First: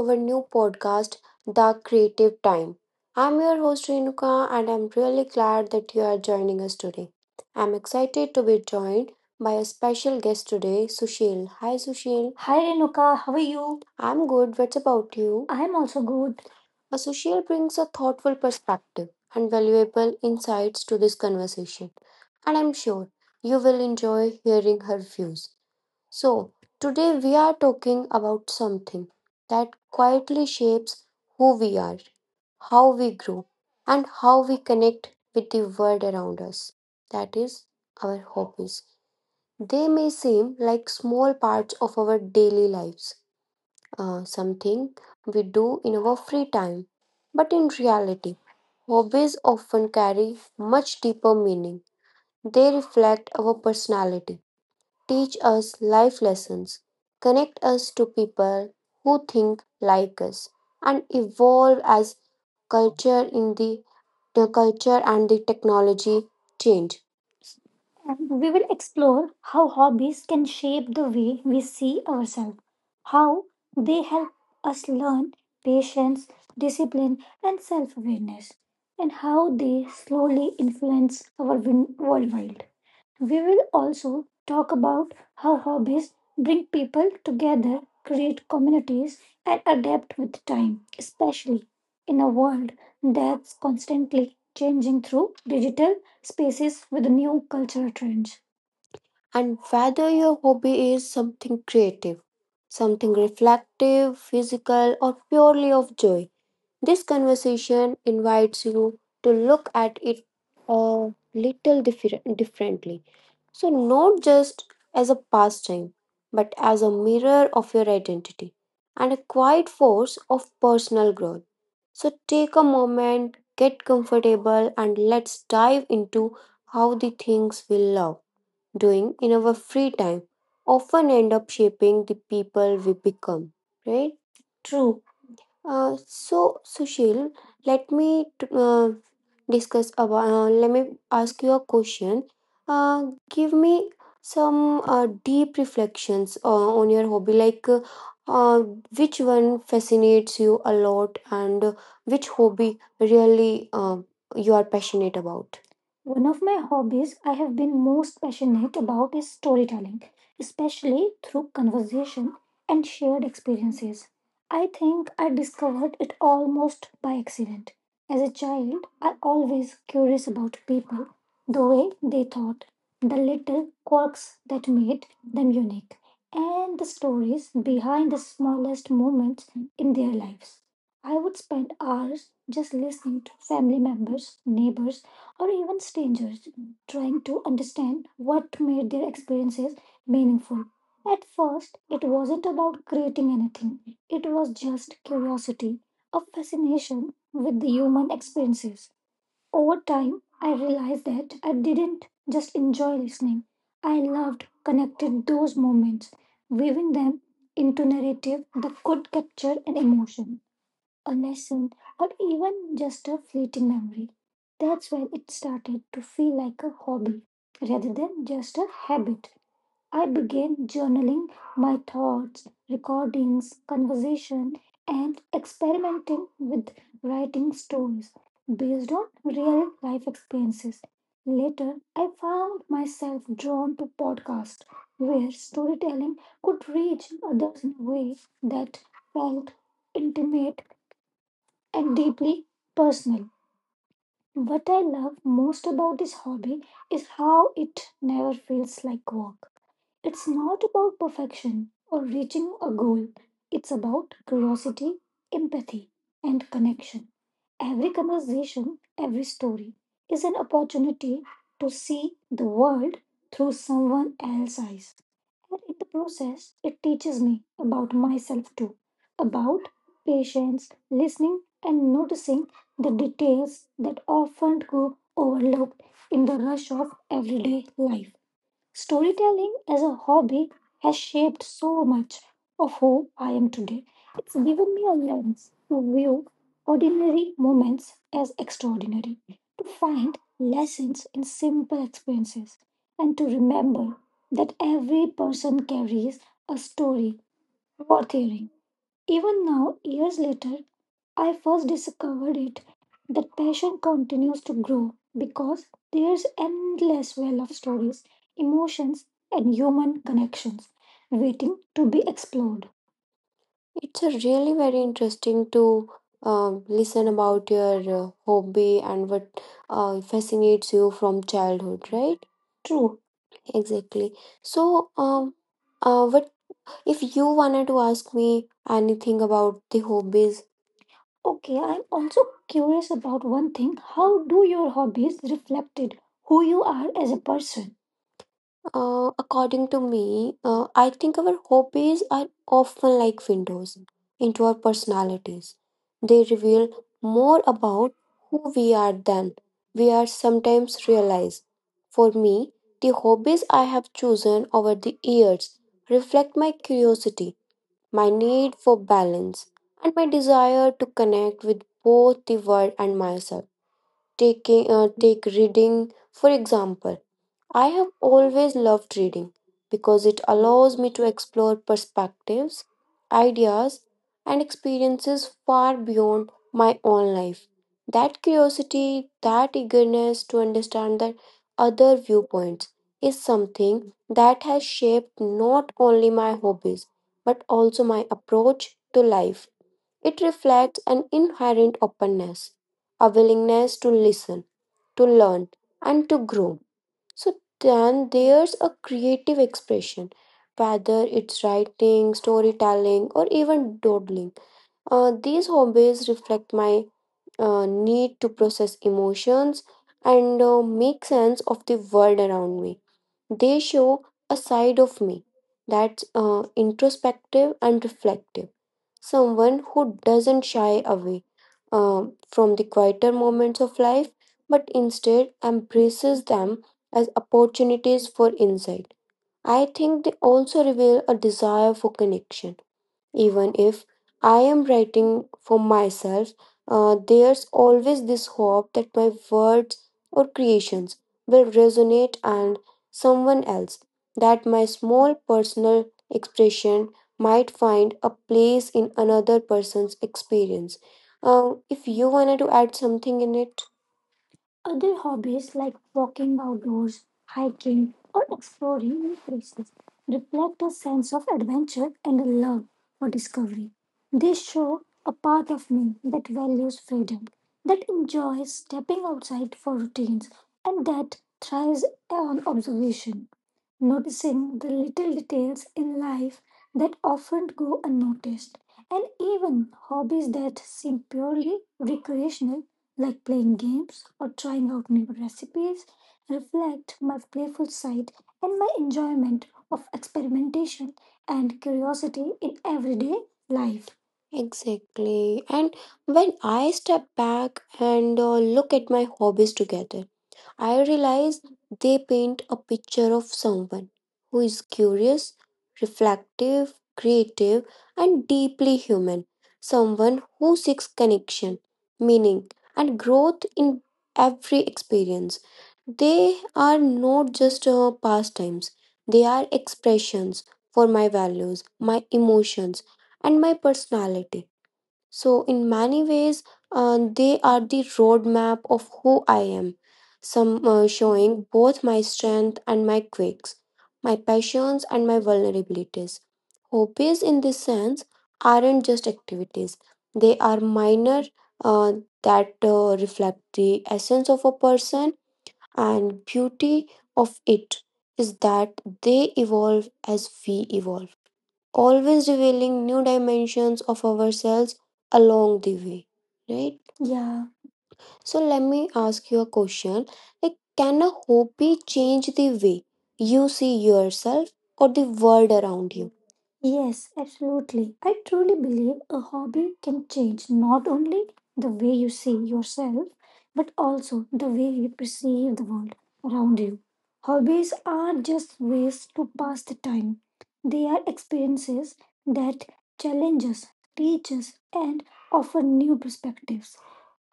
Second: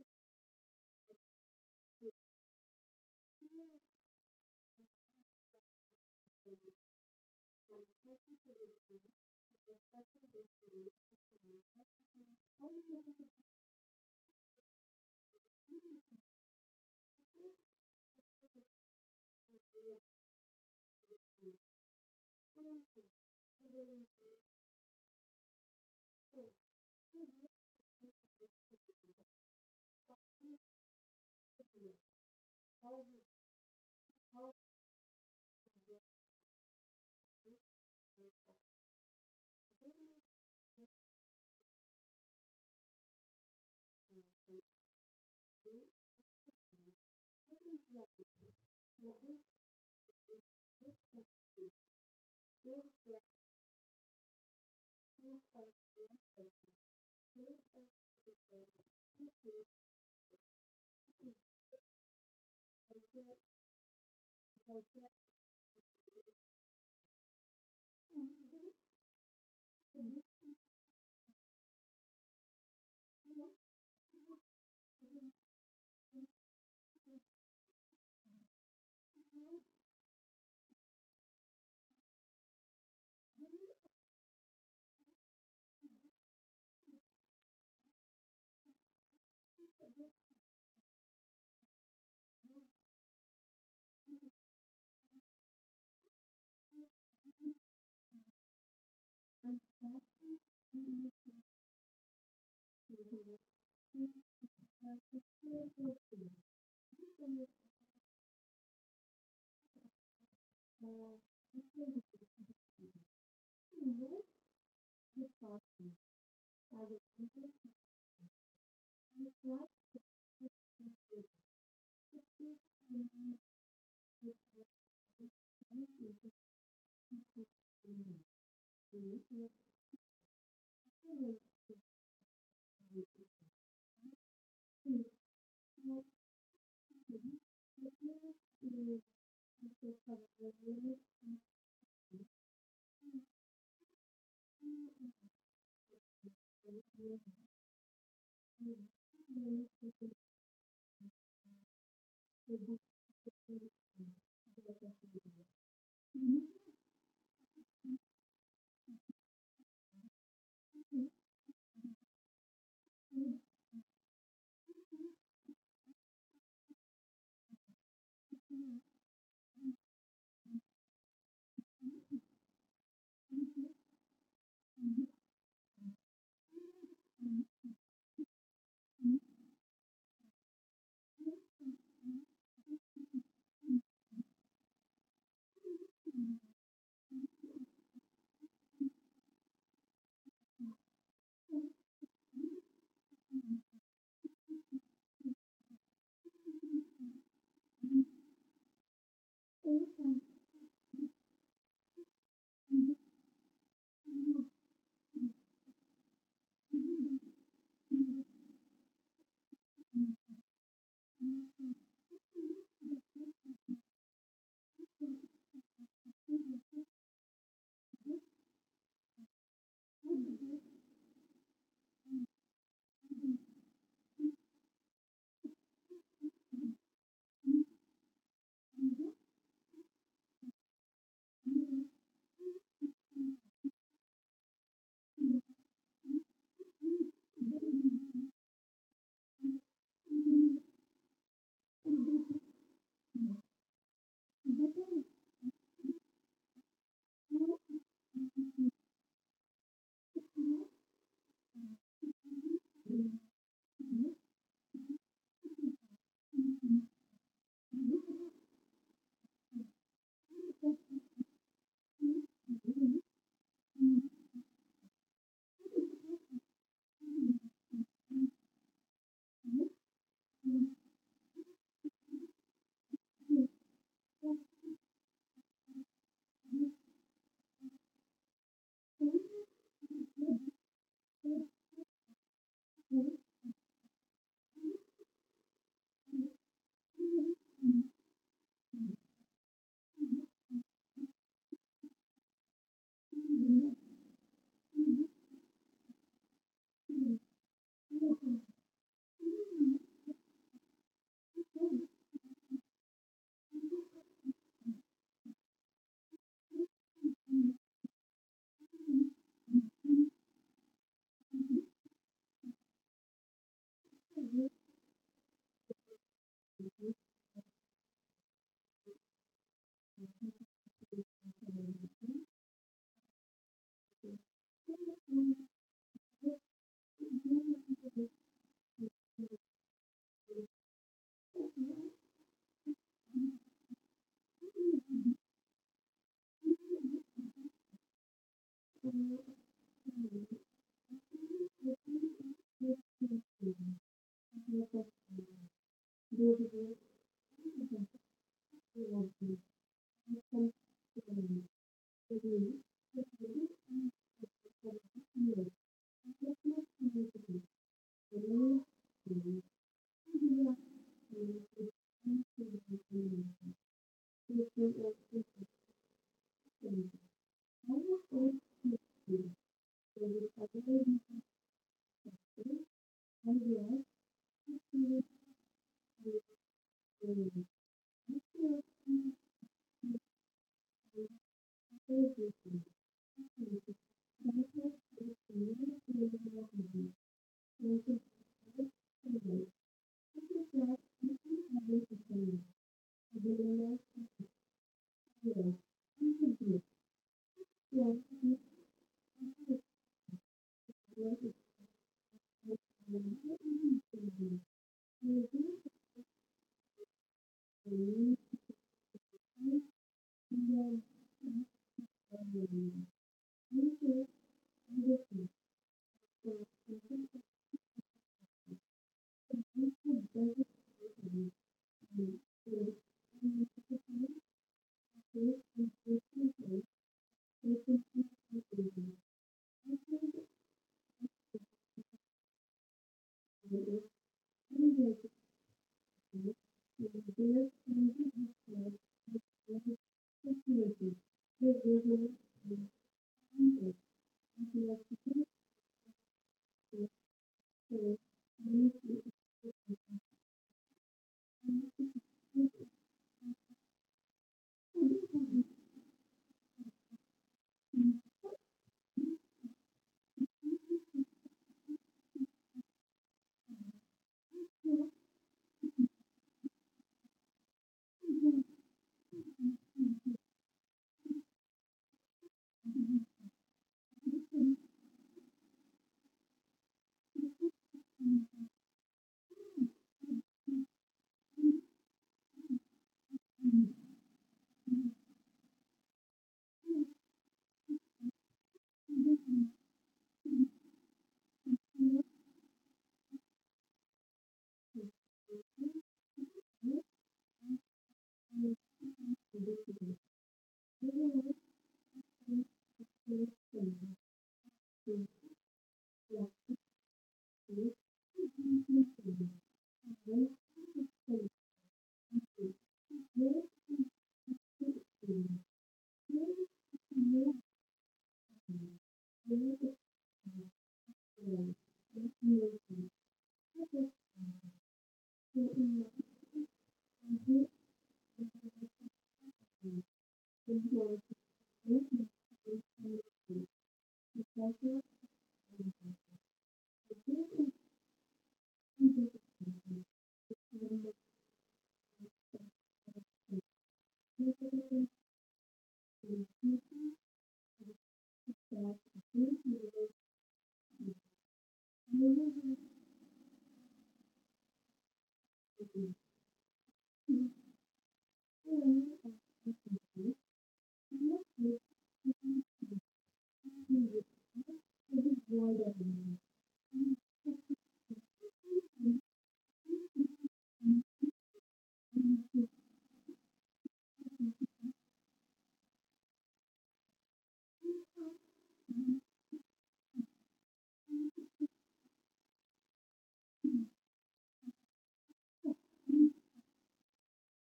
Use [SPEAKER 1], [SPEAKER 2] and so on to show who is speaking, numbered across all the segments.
[SPEAKER 1] our new podcast, The Creative Time. I'm your host, Renuka, and I'm really glad that you are joining us today. I'm excited to be joined by a special guest today, Sushil. Hi, Sushil. Hi Renuka, how are you? I'm good. What's about you? I'm also good. A Sushil brings a thoughtful perspective and valuable insights to this conversation, and I'm sure you will enjoy hearing her views. So, today we are talking about something that quietly shapes who we are, how we grow, and how we connect with the world around us. That is our hobbies. They may seem like small parts of our daily lives, something we do in our free time. But in reality, hobbies often carry much deeper meaning. They reflect our personality teach us life lessons, connect us to people who think like us, and evolve as culture in the, the culture and the technology change. And we will explore how hobbies can shape the way we see ourselves, how they help us learn patience, discipline, and self awareness, and how they slowly influence our worldwide. We will also talk about how hobbies bring people together, create communities, and adapt with time, especially in a world that's constantly changing through digital spaces with new cultural trends. And whether your hobby is something creative, something reflective, physical, or purely of joy, this conversation invites you to look at it a little differently. So, not just as a pastime, but as a mirror of your identity and a quiet force of personal growth. So, take a moment, get comfortable, and let's dive into how the things we love doing in our free time often end up shaping the people we become, right? True. So Sushil, let me t- discuss about. Let me ask you a question. Uh, give me some deep reflections on your hobby. Like, uh, which one fascinates you a lot, and which hobby really you are passionate about? One of my hobbies I have been most passionate about is storytelling, especially through conversation and shared experiences. I think I discovered it almost by accident. As a child, I always curious about people, the way they thought, the little quirks that made them unique, and the stories behind the smallest moments in their lives. I would spend hours just listening to family members, neighbors, or even strangers trying to understand what made their experiences meaningful. At first, it wasn't about creating anything. It was just curiosity, a fascination with the human experiences. Over time, I realized that I didn't just enjoy listening, I loved connecting those moments, weaving them into narrative that could capture an emotion, a lesson, or even just a fleeting memory. That's when it started to feel like a hobby rather than just a habit. I began journaling my thoughts, recordings, conversation, and experimenting with writing stories based on real life experiences. Later, I found myself drawn to podcasts where storytelling could reach others in a way that felt deeply personal. What I love most about this hobby is how it never feels like work. It's not about perfection or reaching a goal about curiosity, empathy, and connection. Every conversation, every story is an opportunity to see the world through someone else's eyes. The process it teaches me about myself too, about patience, listening, and noticing the details that often go overlooked in the rush of everyday life. Storytelling as a hobby has shaped so much of who I am today. It's given me a lens to view ordinary moments as extraordinary, to find lessons in simple experiences, and to remember that every person carries a story. Even now, years later, I first discovered it that passion continues to grow because there's endless well of stories, emotions and human connections waiting to be explored. It's a really very interesting to listen about your hobby and what fascinates you from childhood, right? True. Exactly. So, what if you wanted to ask me anything about the hobbies Okay, I'm also curious about one thing. How do your hobbies reflected who you are as a person? According to me, I think our hobbies are often like windows into our personalities. They reveal more about who we are than we are sometimes realize. For me, the hobbies I have chosen over the years reflect my curiosity my need for balance, and my desire to connect with both the world and myself. Take reading, for example. I have always loved reading because it allows me to explore perspectives, ideas, and experiences far beyond my own life. That curiosity, that eagerness to understand the other viewpoints is something that has shaped not only my hobby but also my approach to life. It reflects an inherent openness, a willingness to listen, to learn, and to grow. So then there's a creative expression, whether it's writing, storytelling, or even doodling. These hobbies reflect my need to process emotions and make sense of the world around me. They show a side of me that's introspective and reflective Someone who doesn't shy away from the quieter moments of life, but instead embraces them as opportunities for insight. I think they also reveal a desire for connection. Even if I am writing for myself, there's always this hope that my words creations will resonate and someone else that my small personal expression might find a place in another person's experience. If you wanted to add something in it, it's like walking outdoors, hiking, or exploring new places reflect a sense of adventure and a love for discovery. They show a part of me that values freedom, that enjoys stepping outside for routines, and that thrives on observation, noticing the little details in life that often go unnoticed, and even hobbies that seem purely recreational, like playing games or trying out new recipes, reflect my playful side and my of experimentation, curiosity in everyday life. Exactly. And when I step back and look at my hobbies together, I realize they paint a picture of someone who is curious, reflective, creative, and deeply human. Someone who seeks connection, meaning, and growth in every experience. They are not just pastimes, they are expressions for my values, my emotions, and my personality. So, in many ways, they are the roadmap of who I am, some showing both my strength and my quirks, my passions and my vulnerabilities. Hobbies, in this sense, aren't just activities, they are minor uh, that reflect the essence of a person, and beauty of it is that they evolve as we evolve always revealing new dimensions of ourselves along the way, right? Yeah. So let me ask you a question. Like, can a hobby change the way you see yourself or the world around you? Yes, absolutely. I truly believe a hobby can change not only the way you see yourself, but also the way you perceive the world around you. Hobbies are just ways to pass the time, they are experiences that challenge us, teach us, and offer new perspectives.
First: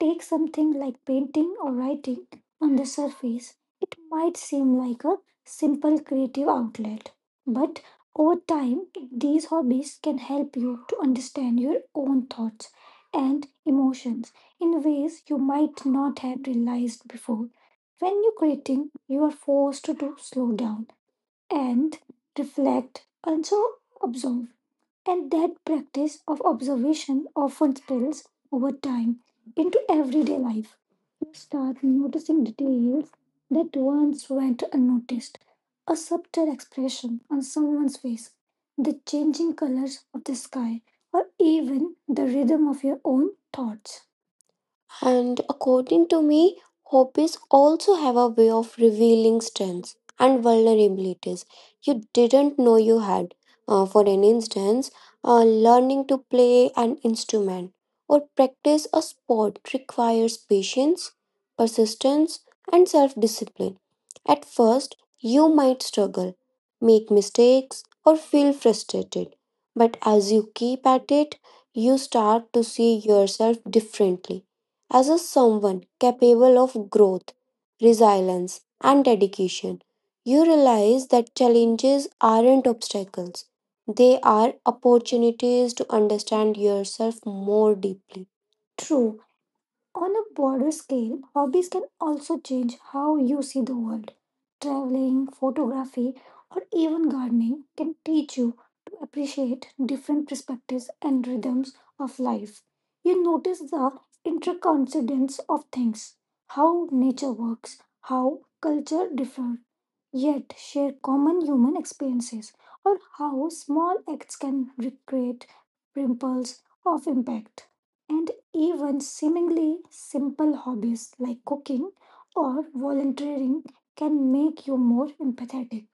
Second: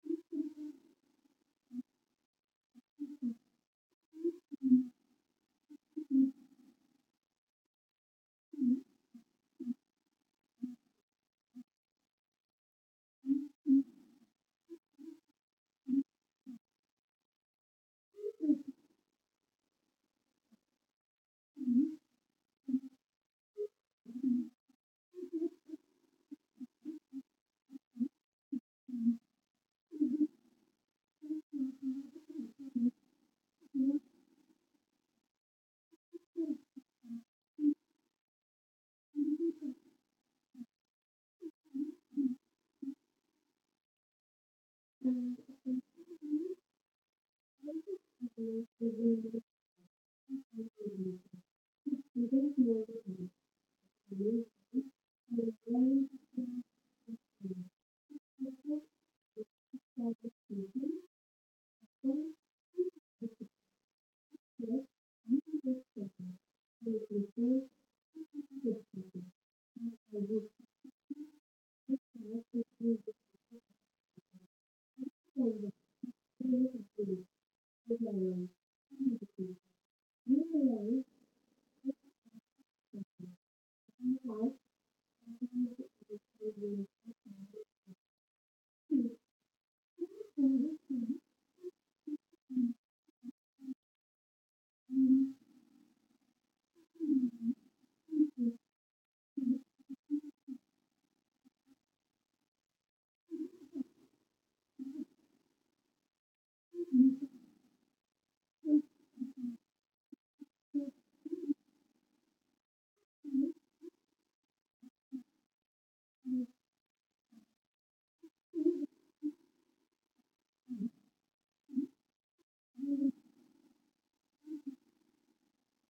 [SPEAKER 1] Take something like painting or writing. On the surface, it might seem like a simple creative outlet, but over time, these hobbies can help you to understand your own thoughts and emotions in ways you might not have realized before. When you're creating, you are forced to slow down and reflect, also observe and that practice of observation often spills over time into everyday life. You start noticing details that once went unnoticed a subtle expression on someone's face, the changing colors of the sky, or even the rhythm of your own thoughts. And according to me, hobbies also have a way of revealing strengths and vulnerabilities you didn't know you had. For an instance, learning to play an instrument or practice a sport requires patience, persistence, and self discipline. At first, you might struggle, make mistakes, or feel frustrated. But as you keep at it, you start to see yourself differently as a someone capable of growth, resilience, and dedication, you realize that challenges aren't obstacles. They are opportunities to understand yourself more deeply. True. On a broader scale, hobbies can also change how you see the world. Traveling, photography, or even gardening can teach appreciate different perspectives and rhythms of life. You notice the intercoincidence of things, how nature works, how culture differs, yet share common human experiences, or how small acts can recreate ripples of impact. And even seemingly simple hobbies like cooking or volunteering can make you more empathetic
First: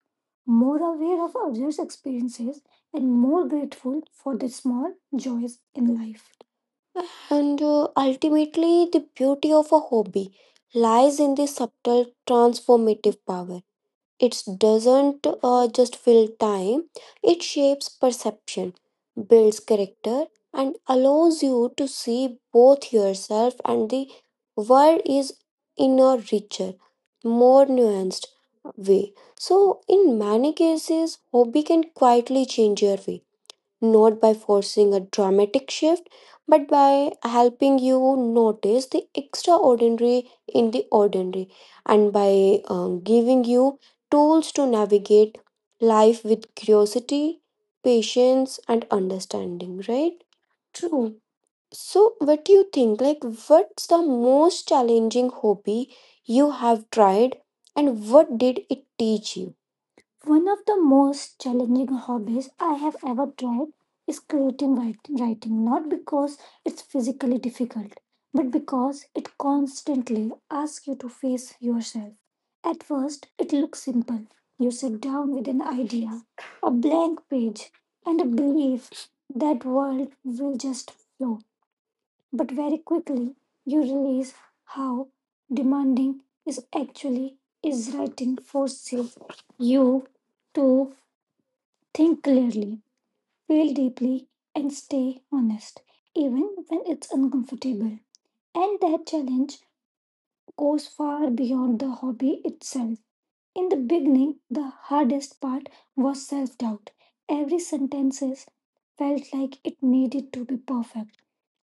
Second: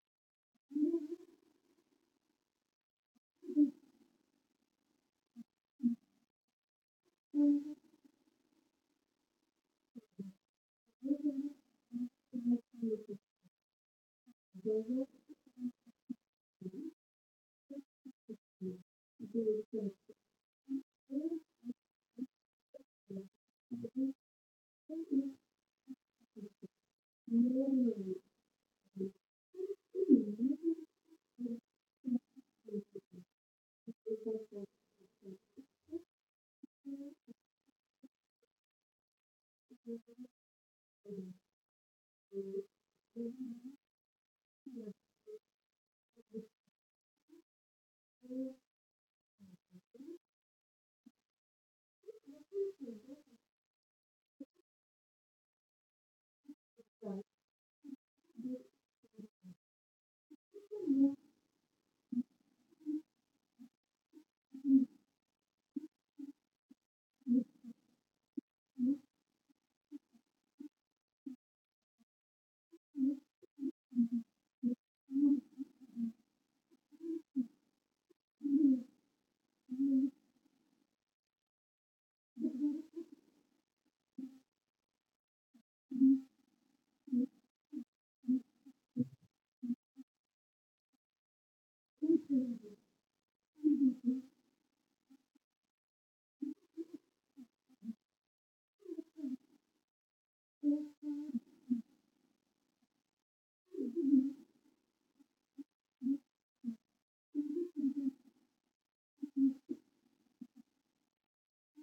[SPEAKER 1] more aware of others' experiences, and more grateful for the small joys in life. And ultimately, the beauty of a hobby lies in the subtle transformative power. It doesn't just fill time, it shapes perception, builds character, and allows you to see both yourself and the world in a richer, more nuanced way. So, in many cases, hobby can quietly change your way, not by forcing a dramatic shift, but by helping you notice the extraordinary in the ordinary and by giving you tools to navigate life with curiosity, patience, and understanding, right? True. So, what do you think? Like, what's the most challenging hobby you have tried, and what did it teach you? One of the most challenging hobbies I have ever tried is creating writing, not because it's physically difficult, but because it constantly asks you to face yourself. At first, it looks like you sit down with an idea, a blank page, and a bill that will just flow very quickly. You realize how demanding is actually is. Writing forces you to clearly feel deeply and stay honest even when it's uncomfortable, and that challenge goes far beyond the hobby itself. In the beginning, the hardest part was self doubt. Every sentence felt like it needed to be perfect.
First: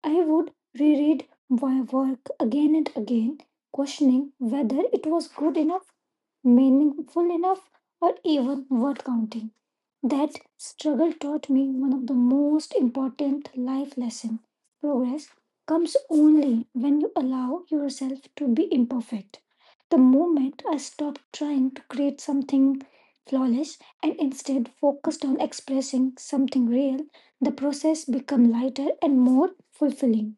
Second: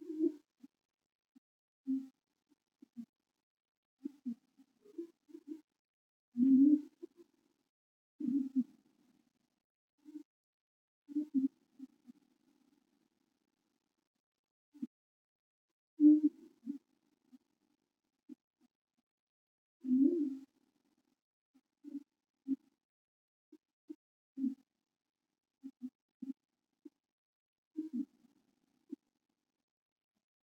[SPEAKER 1] I would reread my work again and again, questioning whether it was good enough, meaningful enough, or even worth counting. That struggle taught me one of the most important life lessons. Progress comes only when you allow yourself to be imperfect. The moment I stopped trying to create something flawless and instead focused on expressing something real, the process became lighter and more fulfilling.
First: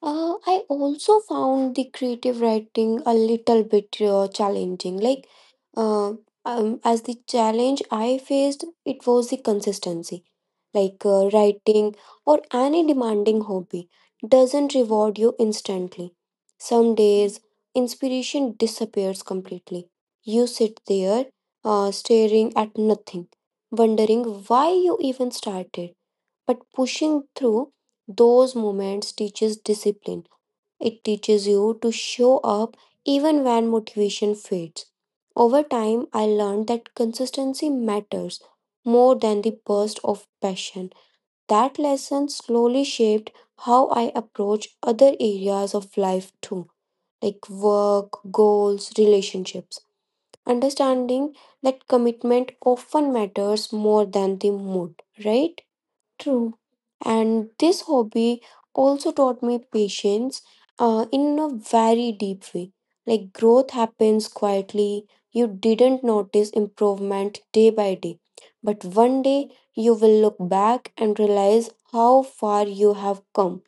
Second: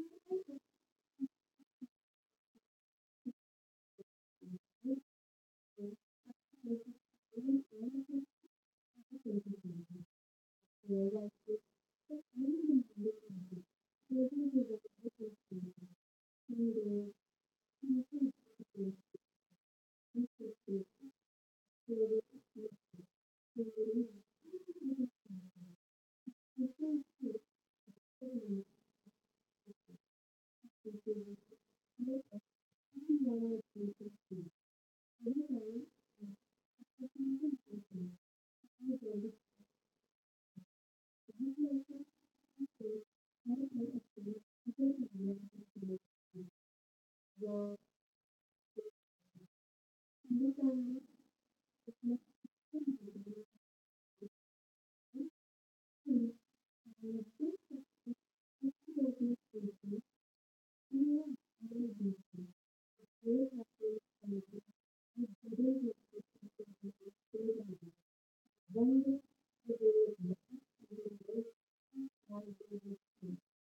[SPEAKER 1] I also found the creative writing a little bit challenging. Uh, as the challenge I faced, it was the consistency. Like writing or any demanding hobby doesn't reward you instantly. Some days, inspiration disappears completely. You sit there staring at nothing, wondering why you even started. But pushing through those moments teaches discipline. It teaches you to show up even when motivation fades. Over time, I learned that consistency matters more than the burst of passion. That lesson slowly shaped how I approach other areas of life too, like work, goals, relationships. Understanding that commitment often matters more than the mood, right? True. And this hobby also taught me patience in a very deep way. Like growth happens quietly, you didn't notice improvement day by day. But one day you will look back and realize how far you have come.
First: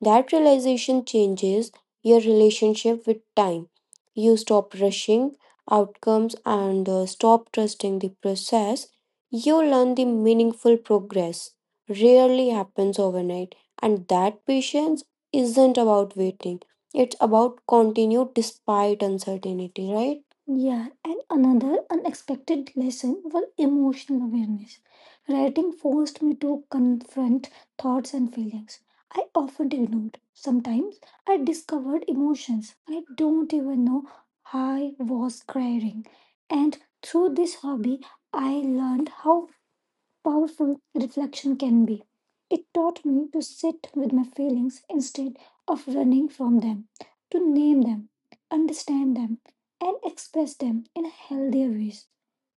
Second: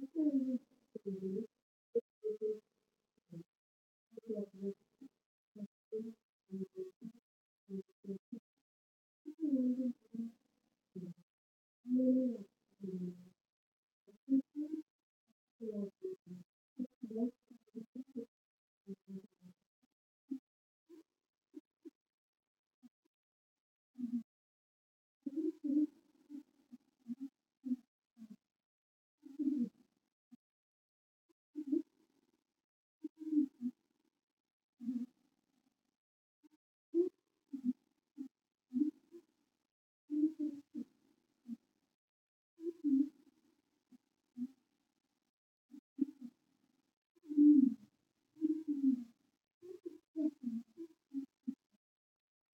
[SPEAKER 1] That realization changes your relationship with time. You stop rushing outcomes and stop trusting the process. You learn the meaningful progress rarely happens overnight, and that patience isn't about waiting, it's about continue despite uncertainty, right? Yeah, and another unexpected lesson was emotional awareness. Writing forced me to confront thoughts and feelings I often ignored. Sometimes I discovered emotions I don't even know I was crying. And through this hobby, I learned how powerful reflection can be. It taught me to sit with my feelings instead of running from them, name them, understand them, and express them in healthier ways.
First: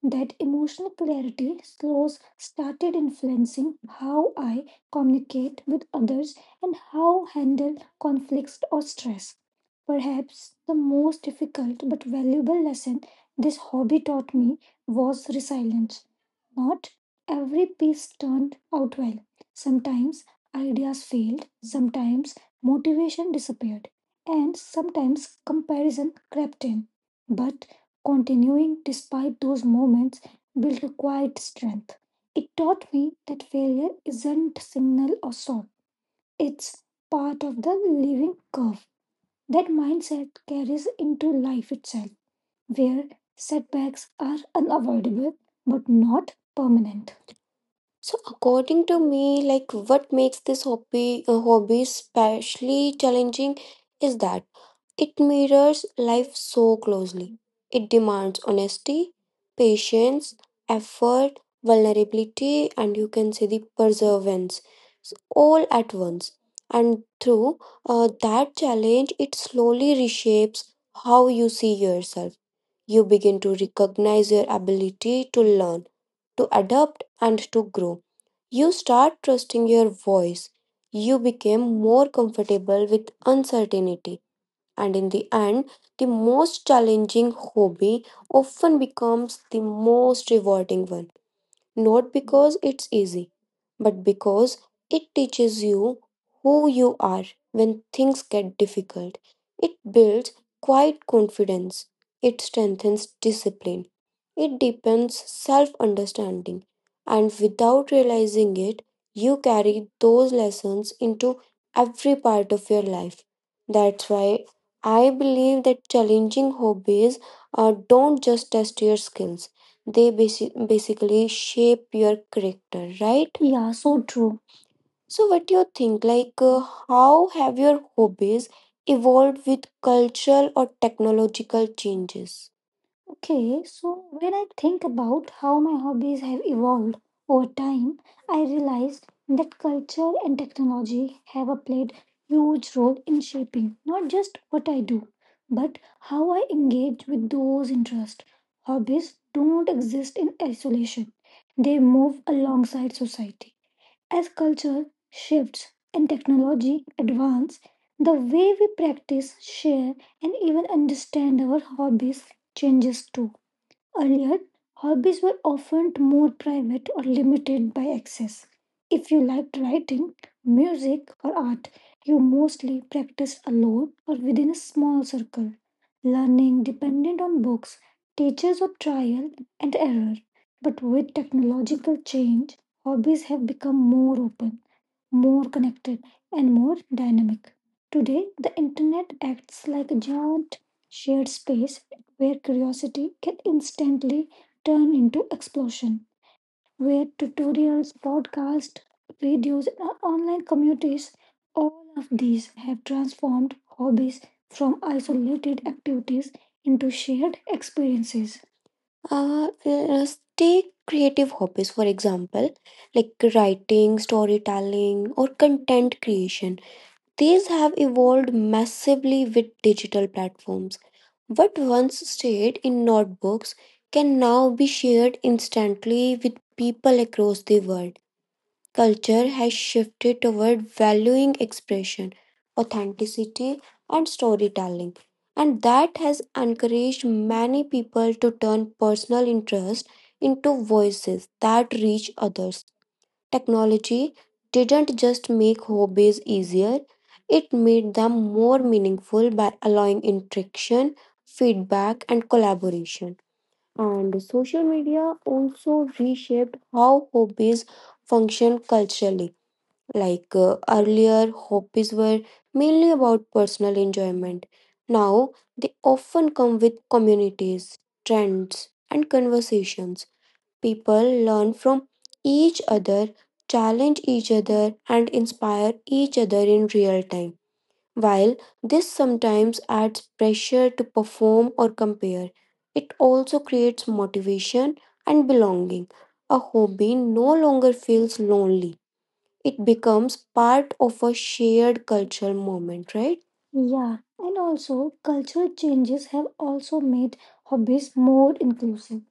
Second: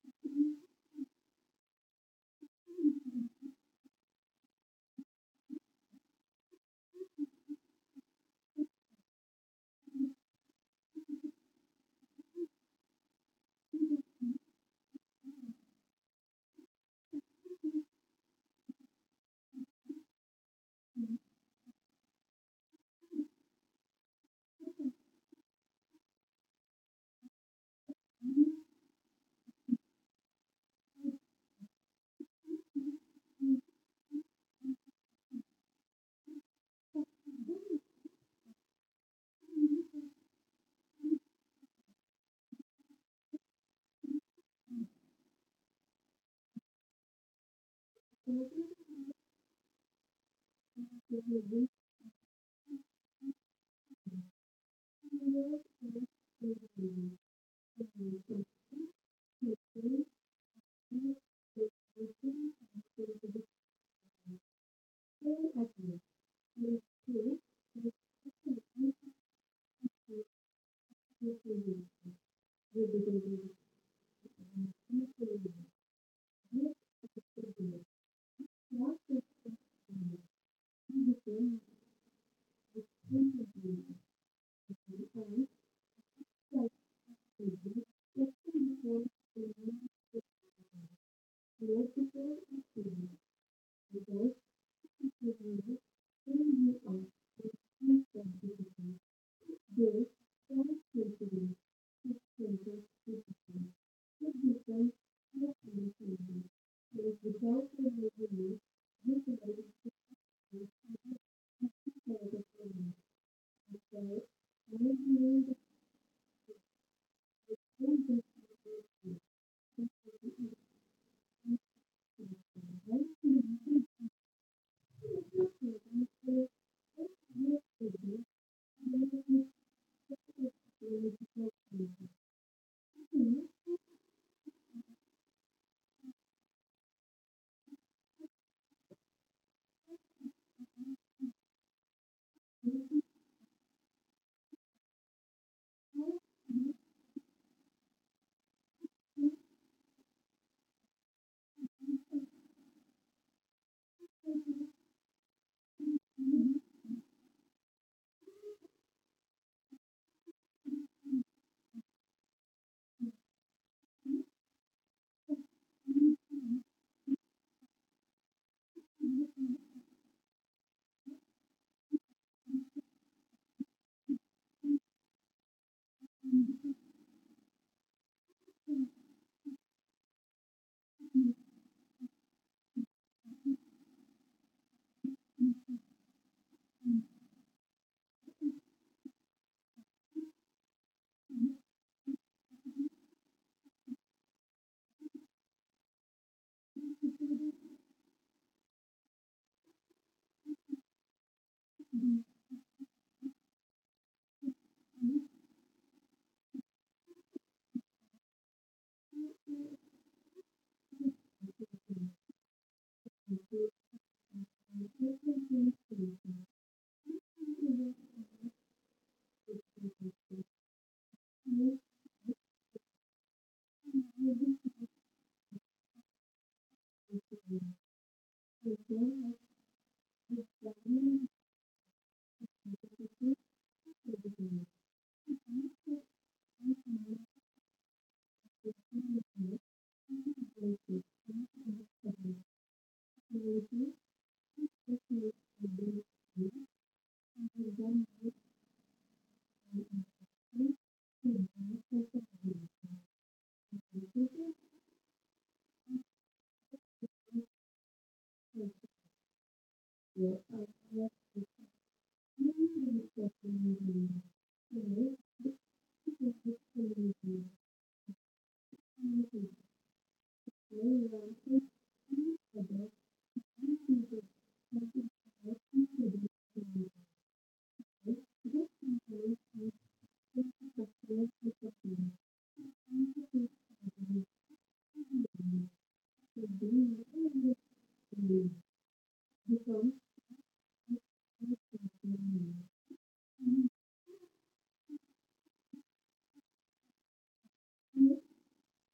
[SPEAKER 1] That emotional clarity slows started influencing how I communicate with others and how handle conflicts or stress. Perhaps the most difficult but valuable lesson this taught me was resilience. Not every piece turned out well. Sometimes ideas failed, sometimes motivation disappeared, and sometimes comparison crept in. But continuing despite those moments built a quiet strength. It taught me that failure isn't signal or stop. It's part of the living curve. That mindset carries into life itself, where setbacks are unavoidable but not permanent. So, according to me, like what makes this hobby a hobby especially challenging is that it mirrors life so closely. It demands honesty, patience, effort, vulnerability, and you can say the perseverance all at once. And through that challenge, it slowly reshapes how you see yourself. You begin to recognize your ability to learn, to adapt, and to grow. You start trusting your voice. You became more comfortable with uncertainty. And in the end, the most challenging hobby often becomes the most rewarding one, not because it's easy, but because it teaches you who you are when things get difficult. It builds quiet confidence, it strengthens discipline, it depends self understanding, and without realizing it, you carry those lessons into every part of your life. That's why I believe that challenging hobbies don't just test your skills, they basically shape your character, right? Yeah, so true. So, what do you think? Like, how have your hobbies evolved with cultural or technological changes? Okay, so when I think about how my hobbies have evolved over time, I realized that culture and technology have a played huge role in shaping not just what I do, but how I engage with those interests. Hobbies don't exist in isolation. They move alongside society. As culture shifts and technology advance, the way we practice, share, and even understand our hobbies changes too. Earlier, hobbies were often more private or limited by access. If you liked writing, music, or art, you mostly practiced alone or within a small circle. Learning depended on books, teachers, or trial and error. But with technological change, hobbies have become more open, more connected, and more dynamic. Today, the internet acts like a giant shared space where curiosity can instantly turn into explosion, where tutorials, podcasts, videos, and online communities, all of these have transformed hobbies from isolated activities into shared experiences. Uh, uh, take creative hobbies, for example, like writing, storytelling, or content creation. These have evolved massively with digital platforms. What once stayed in notebooks can now be shared instantly with people across the world. Culture has shifted toward valuing expression, authenticity, and storytelling, and that has encouraged many people to turn personal interests into voices that reach others. Technology didn't just make hobbies easier, it made them more meaningful by allowing interaction, feedback, and collaboration. And social media also reshaped how hobbies function culturally. Like earlier, hobbies were mainly about personal enjoyment. Now, often come with communities, trends, and conversations. People learn from each other, challenge each other, and inspire each other in real time. While this sometimes adds pressure to perform or compare, it also creates motivation and belonging. A hobby no longer feels lonely, it becomes part of a shared cultural moment, right? And also, cultural changes have also made hobbies more inclusive.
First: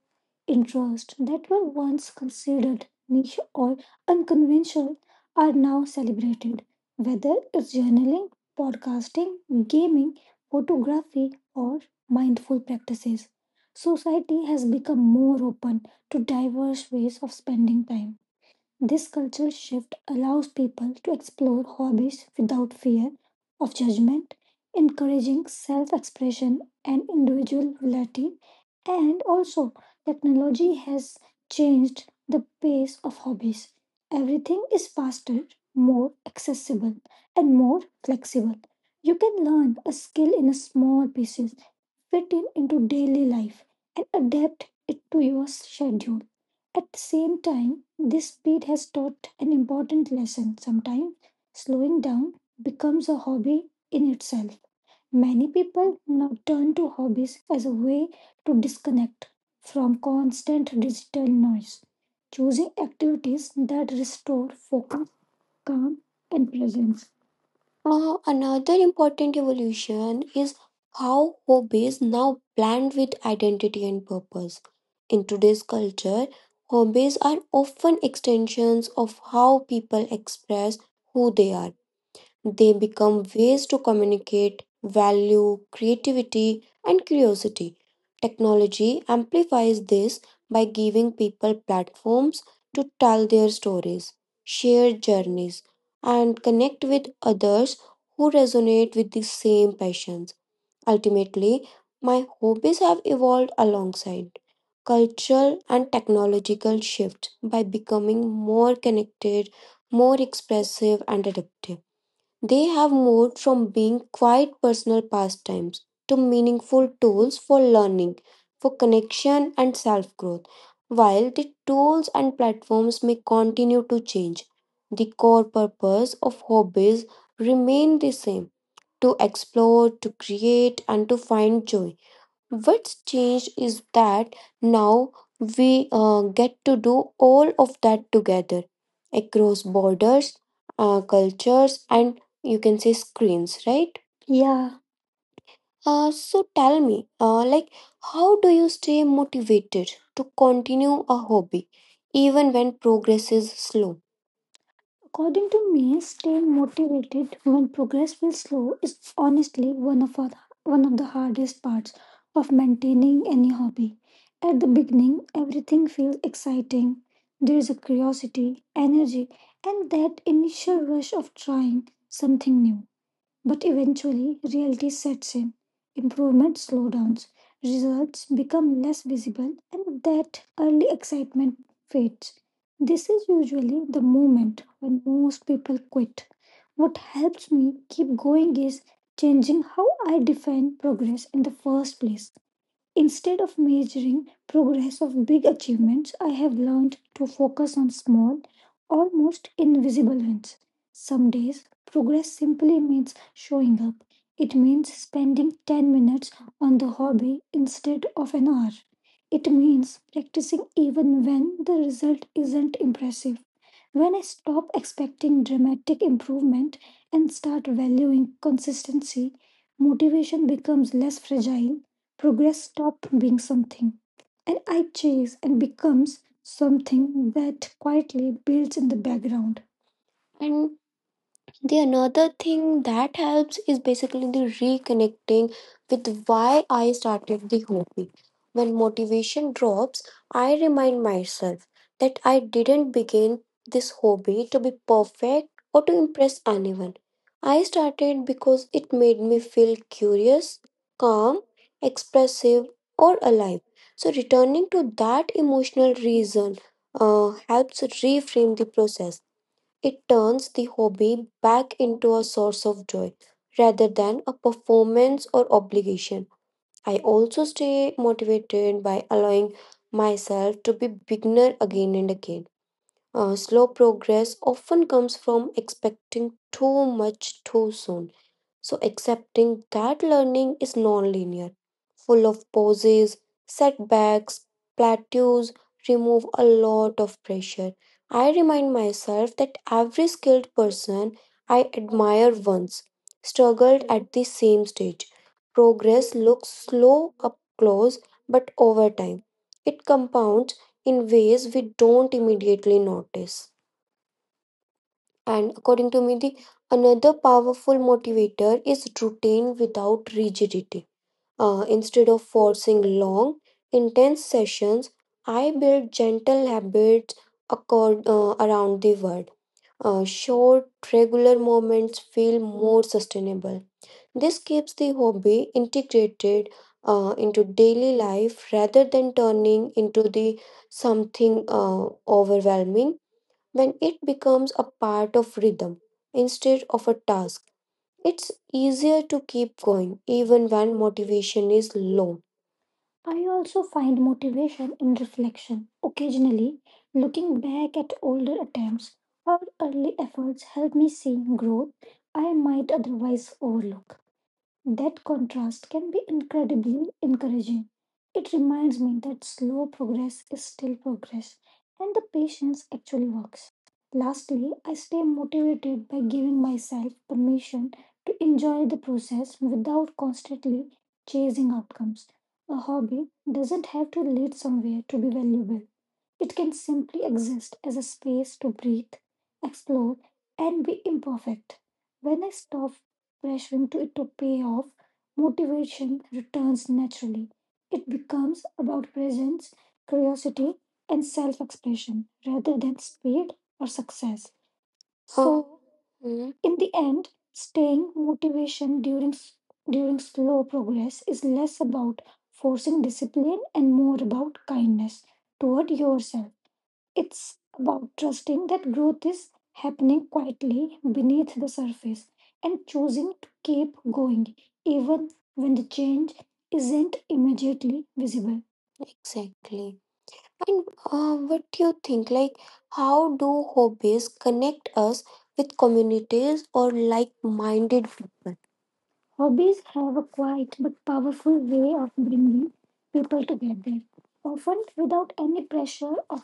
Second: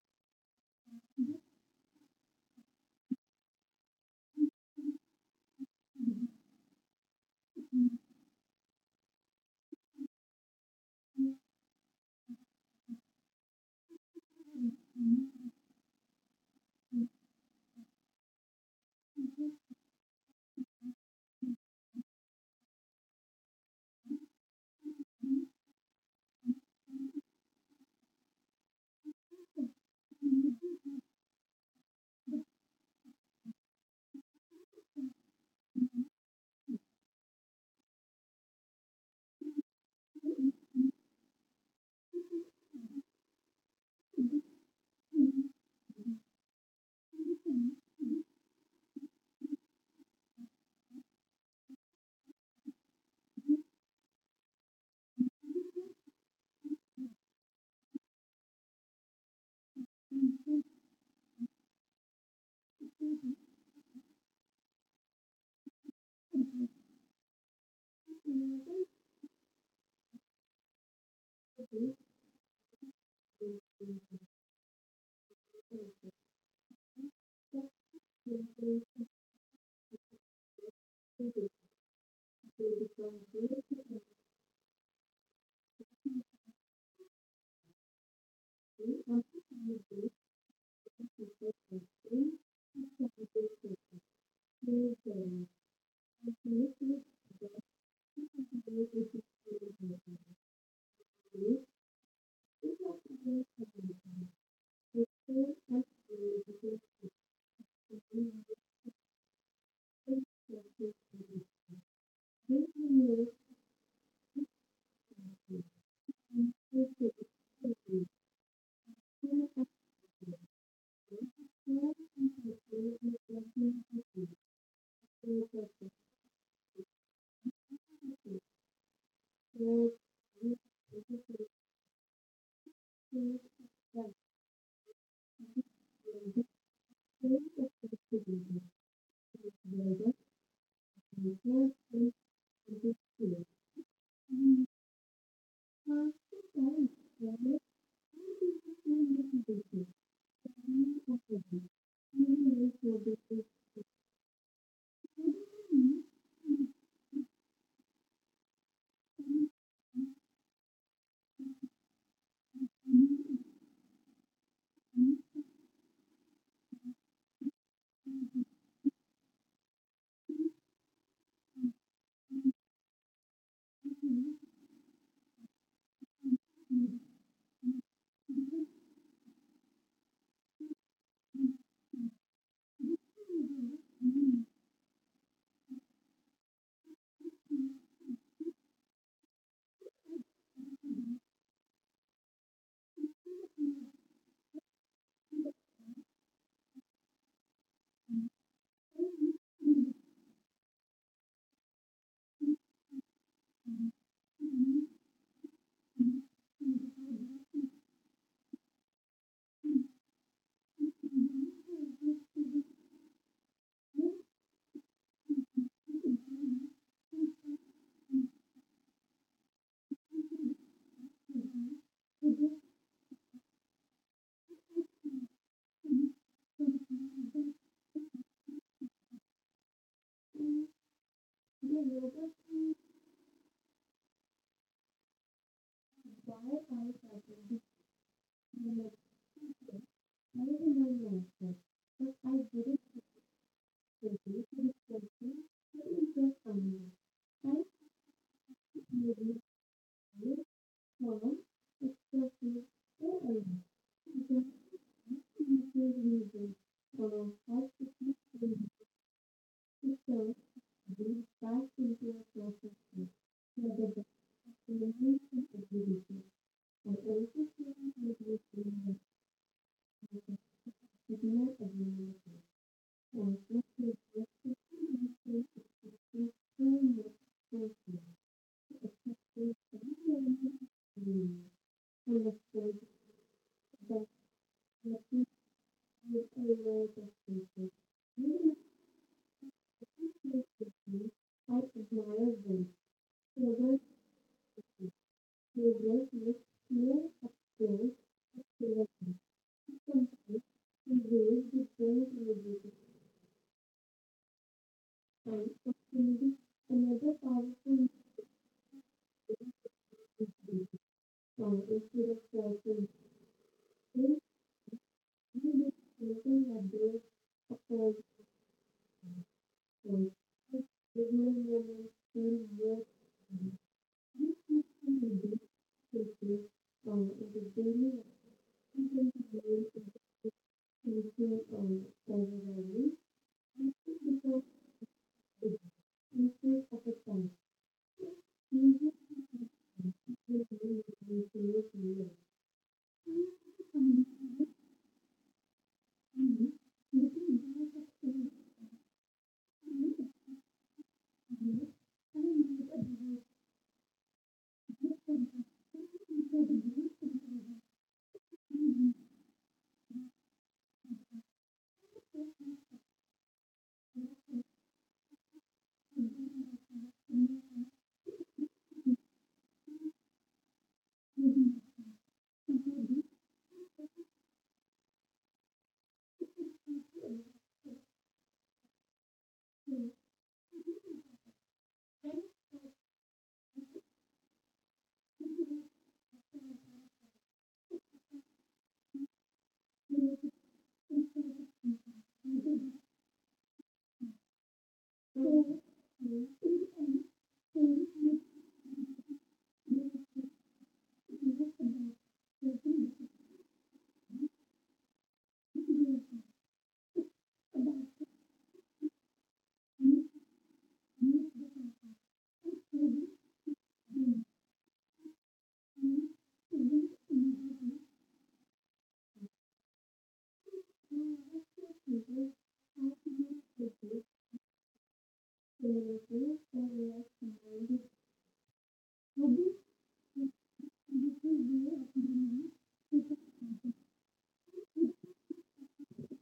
[SPEAKER 1] Interests that were once considered niche or unconventional are now celebrated. Whether it's journaling, podcasting, gaming, photography, or mindful practices, society has become more open to diverse ways of spending time. This cultural shift allows people to explore hobbies without fear of judgment, encouraging self expression and individuality. And also, technology has changed the pace of hobbies. Everything is faster, more accessible, and more flexible. You can learn a skill in a small pieces, fit it into daily life, and adapt it to your schedule. At the same time, this speed has taught an important lesson. Sometimes slowing down becomes a hobby in itself. Many people now turn to hobbies as a way to disconnect from constant digital noise, choosing activities that restore focus, calm, presence. Another important evolution is how hobbies now blend with identity and purpose. In today's culture, hobbies are often extensions of how people express who they are. They become ways to communicate value, creativity, and curiosity. Technology amplifies this by giving people platforms tell their stories, share journeys, and connect with others who resonate with the same passions. Ultimately, my hobbies have evolved alongside cultural and technological shifts by becoming more connected, more expressive, and adaptive. They have moved from being quiet personal pastimes to meaningful tools for learning, for connection, and self growth. While the tools and platforms may continue to change, the core purpose of hobbies remain the same, to explore, to create, and to find joy. What's changed is that now we get to do all of that together across borders, cultures, and you can say screens, right? Yeah. So tell me, like, how do you stay motivated to continue a hobby even when progress is slow? According to me, staying motivated when progress feels slow is honestly one of the hardest parts. Maintaining any hobby. At the beginning, everything feels exciting. There is a curiosity, energy, and that initial rush of trying something new. But eventually, reality sets in. Improvement slowdowns, results become less visible, and that early excitement fades. This is usually the moment when most people quit. What helps me keep going is changing how I define progress in the first place. Instead of measuring progress of big achievements, I have learned to focus on small, almost invisible wins. Some days, progress simply means showing up. It means spending 10 minutes on the hobby instead of an hour. It means practicing even when the result isn't impressive. When I stop expecting dramatic improvement and start valuing consistency, motivation becomes less fragile, stop being something and I chase and become something that quietly builds in the background. The another thing that helps is basically the reconnecting with why I started the hobby. When motivation drops, I remind myself that I didn't begin this hobby to be perfect or to impress anyone. I started because it made me feel curious, calm, expressive, or alive. So, returning to that emotional reason helps reframe the process. It turns the hobby back into a source of joy rather than a performance or obligation. I also stay motivated by allowing myself to be beginner again and again. Slow progress often comes from expecting too much too soon. So accepting that is nonlinear, full of pauses, setbacks, plateaus, remove a lot of pressure. I remind myself that every skilled person I admire struggled at the same stage. Progress looks slow, close, but over time it compounds in don't immediately notice. And according to me, the power of motivator is routine without rigidity. Instead of forcing long, intense sessions, I build gentle habits around the word. Short, regular moments feel more sustainable. This could be integrated into daily life rather than turning into the something overwhelming when it becomes a part of rhythm. It's easier to keep going even when motivation is low. I also find motivation in reflection. Occasionally. Back at older attempts, our efforts help me see growth otherwise overlook. That contrast can be encouraging. It reminds slow progress is still progress and the patience actually works. Lastly, I stay motivated by giving myself to enjoy the process without constantly chasing outcomes. A hobby doesn't have to lead somewhere to be valuable. It can simply exist as a space to breathe, explore, and be imperfect. When I stop pressuring to it to pay off, motivation returns naturally. It becomes about presence, curiosity, and self expression, speed, or success. Motivation during slow progress is about discipline and more about kindness toward trusting that growth is happening quietly beneath the surface and keep even when the change is immediately visible. Exactly. And what do you think? Like, how do hobbies connect us with communities or like minded people? Hobbies have a quiet but powerful way of bringing people together, often without any pressure or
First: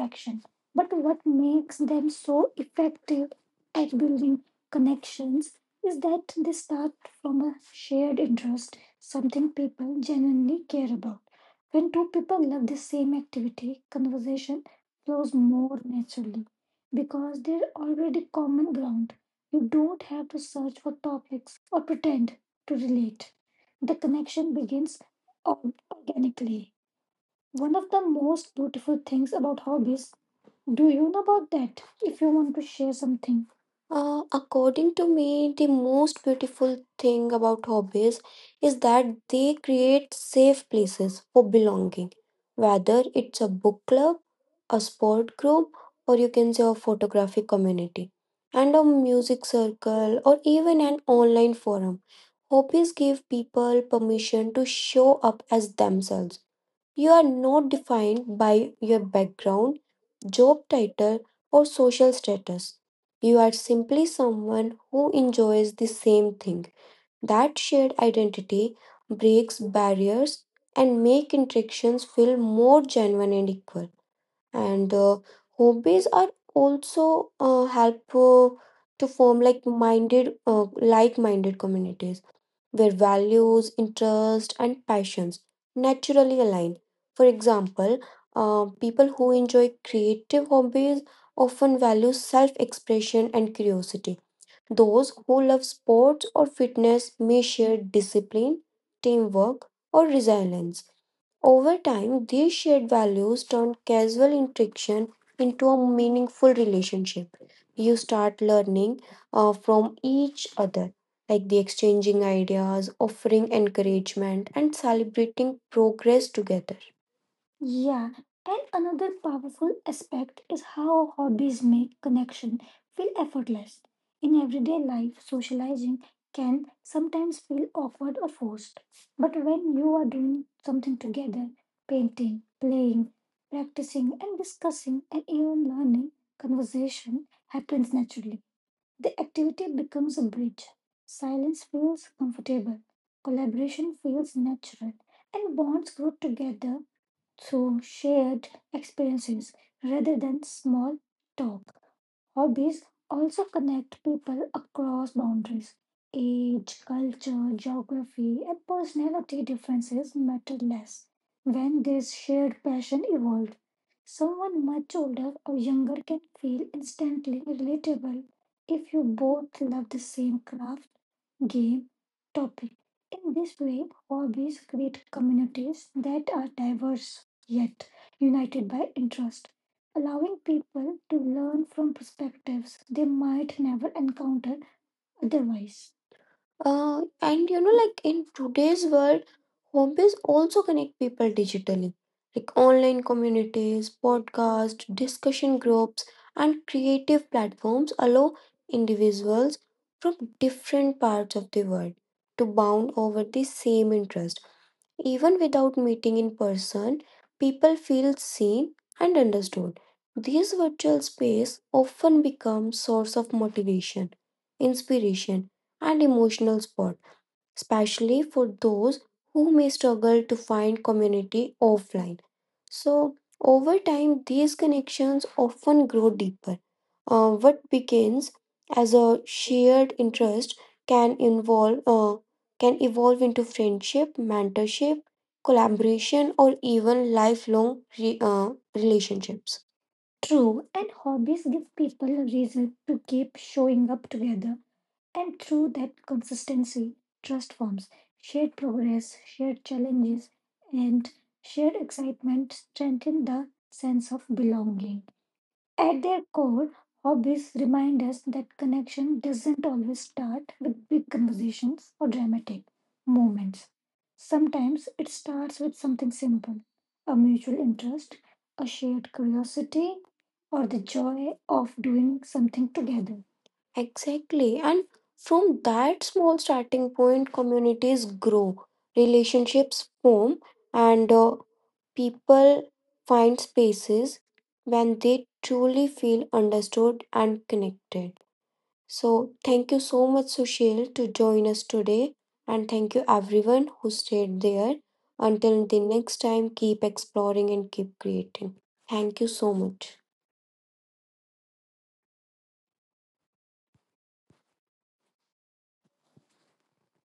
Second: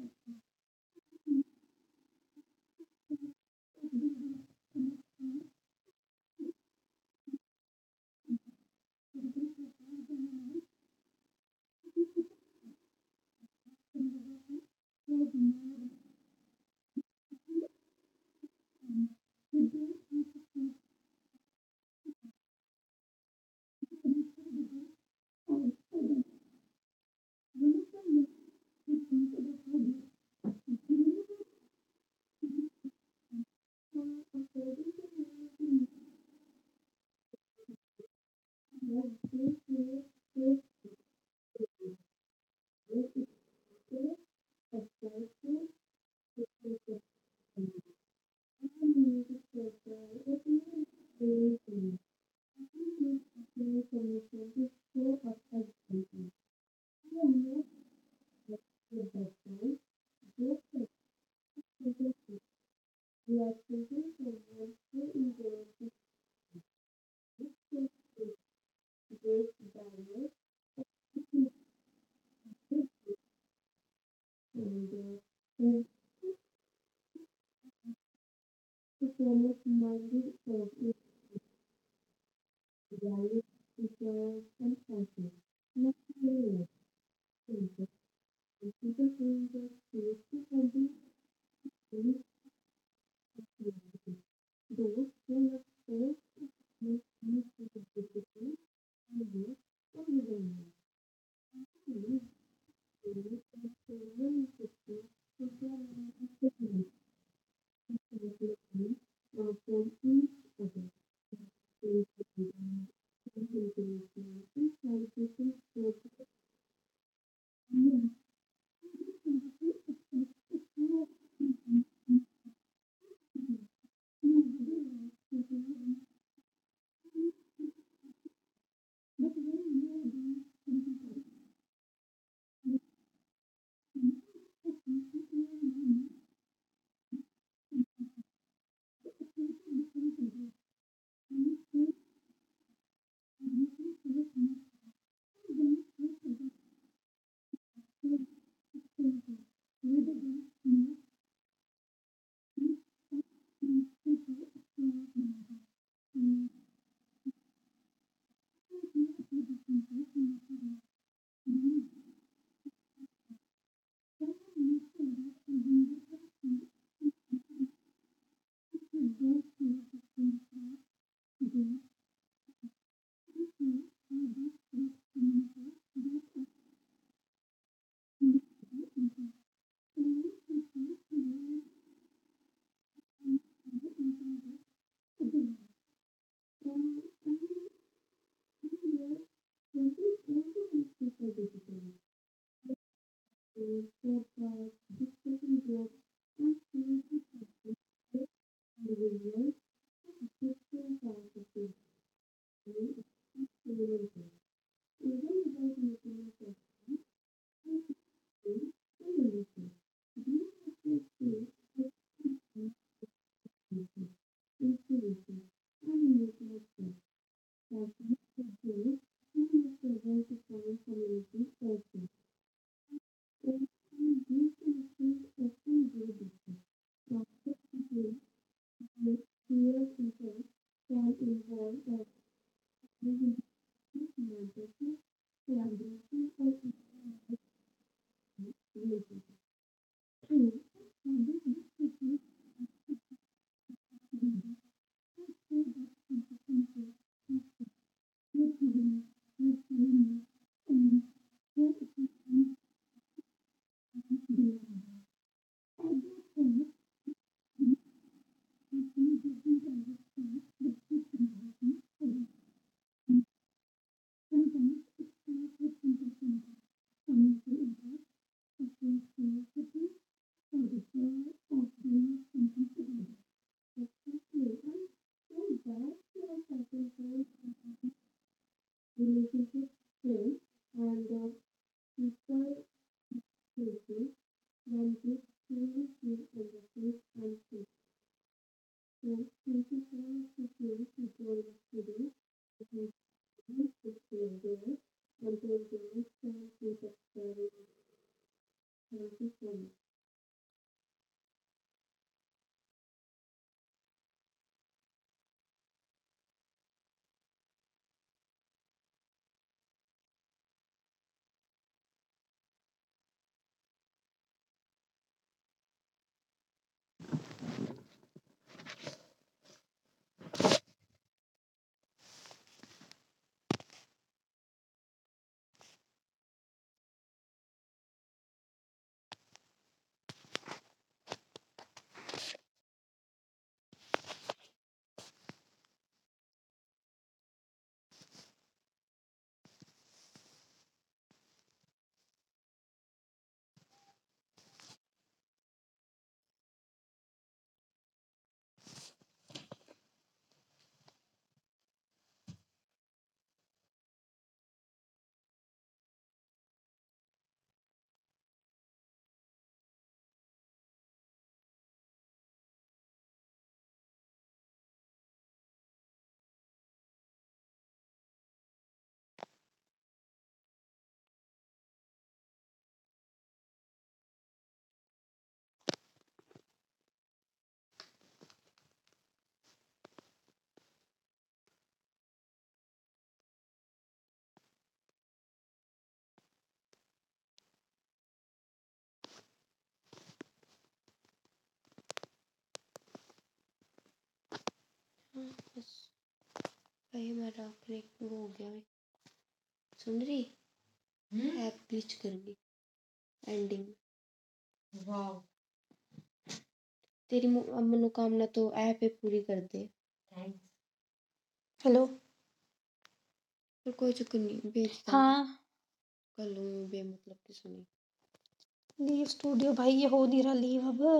[SPEAKER 1] action. But what makes them so effective at building connection? Is that they start from a shared interest some people genuinely care about. When two people love the same activity, conversation naturally because they're already common ground. Don't search for topics or pretend to relate. Action begins organically. One of the most beautiful things about hobbies. Do you know about that? If you want to share something, according to me, the most beautiful thing about hobbies is that they create safe places for belonging, whether it's a book club, a sport group, or you can say a photographic community, and a music circle, or even an online hobbies give people permission to show us themselves. You are defined by your background, job title, or social status. You are simply someone who enjoys the same thing. That shared identity breaks barriers and make interactions feel more genuine and equal. And hobbies are also help minded like minded communities where values, interests, and passions naturally align. For example, people who enjoy creative hobbies often value self expression and curiosity. Those who enjoy sports or fitness may share discipline, teamwork, or resilience. Over time, these shared values turn casual interaction into a meaningful relationship. You start learning of other, like the exchanging ideas, offering encouragement, progress together. And another hobby section feel effort in life can sometimes feel awkward or forced. You are together, painting, playing, practicing, and this conversation happen naturally. The action sounds comfortable, collaborative, and better through shared talk. Hobbies also connect boundaries, age, culture, geography, and personal. This shared passion evolved. Someone will relatable if you both love the same craft, game, topic. In this way, hobbies create communities that are diverse yet united by interest, allowing people to learn from perspectives they might never encounter otherwise. And you know, like in today's world, hobbies also connect people digitally, like online communities, podcasts, discussion groups, platforms allow individuals from different parts of the world to bound over the same interest. Meeting in person, people feel seen and understood. This virtual space often becomes source of motivation, emotional support, especially for those who struggle to find community of. So over time, grow deep. What begins as a shared interest involve can evolve into friendship, mentorship, collaboration, or even lifelong re- uh, relationships. And horrible reason to keep showing up to and forms strengthen the sense of belonging. Their hobbies remind us that connect position dramatic moments. Simple. Exactly. And from that small starting point, communities grow, home, and people find spaces. And they feel understood and connected. So, thank you so much, Sushil, to join us today. And thank you, everyone who stayed there. Until the next time, keep exploring and keep creating. Thank you so much.
[SPEAKER 2] Wow! Hello. पर हाँ, leave studio भाई ये हो नहीं रहा leave अब।